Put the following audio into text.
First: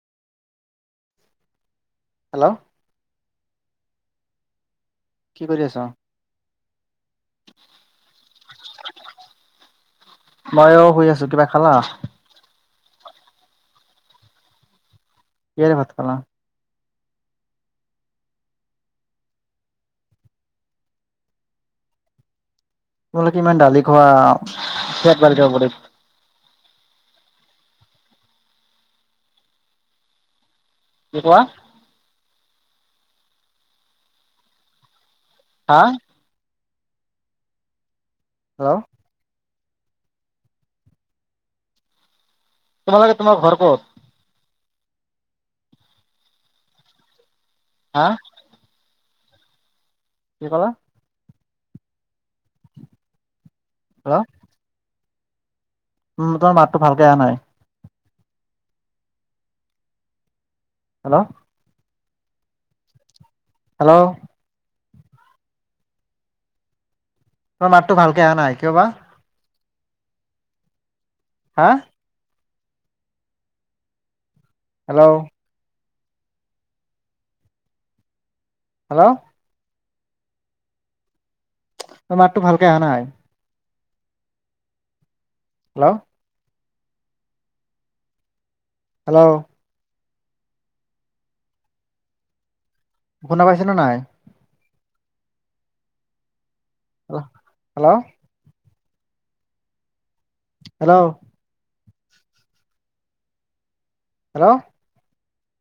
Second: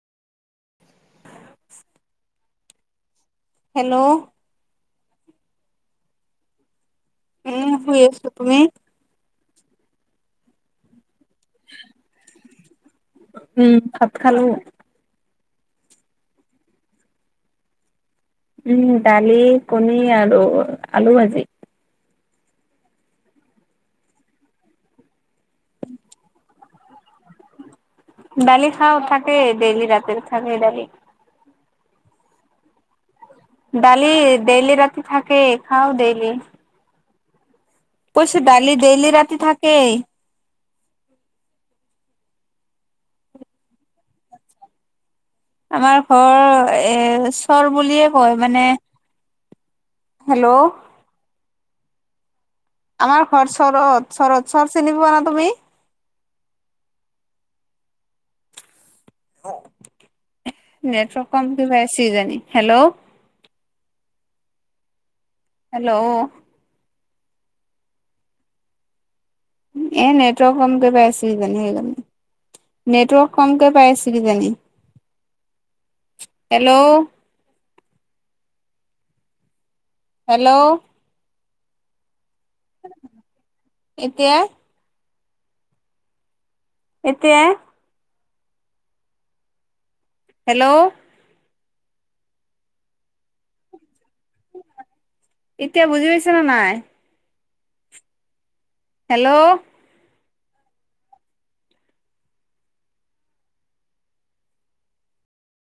Hello. Hello. কি কৰি আছ এনেই আছোঁ। শুই আছো তুমি মইয়ো শুই আছো কিবা খালা উম ভাত খালোঁ। কিহেৰে ভাত খালা। উম দালি কণী আৰু আলু ভাজি। তোমালোকে ইমান দালি খোৱা ফেট বাঢ়ি যাব দেই। দালি খাওঁ থাকেই দেইলি ৰাতি থাকে দালি। কি খোৱা। দালি ডেইলি ৰাতি থাকেই হা খাওঁ ডেইলি। কৈছো দালি হেল্ল' ডেইলি ৰাতি থাকেই। তোমালোকে তোমাৰ ঘৰ ক'ত? আমাৰ ঘৰ এ চৰ হা বুলিয়ে কয় মানে কি হেল্ল'। ক'লা? আমাৰ ঘৰ চৰত হেল্ল' চৰত চৰ চিনি পোৱা নে তুমি। উম তোমাৰ মাততো ভালকে অহা নাই। হেল্ল' নেটৱৰ্ক কম কে পাইছে কিজানি হেল্ল হেল্ল'। হেল্ল'। তোমাৰ মাতটো ভালকে অহা নাই কিয় বা এ নেটৱৰক কম কে পাই আছিল কিজানি হা সেই কাৰণে নেটৱৰ্ক কমকৈ পাই আছিল কিজানি হেল্ল'। হেল্ল'। হেল্ল'। হেল্ল'। তোমাৰ মাতটো ভালকে অহা নাই এতিয়া হেল্ল'। এতিয়া হেল্ল' হেল্ল' শুনা পাইছ নে নাই। এতিয়া বুজি পাইছে নে নাই hello hello. Hello hello hello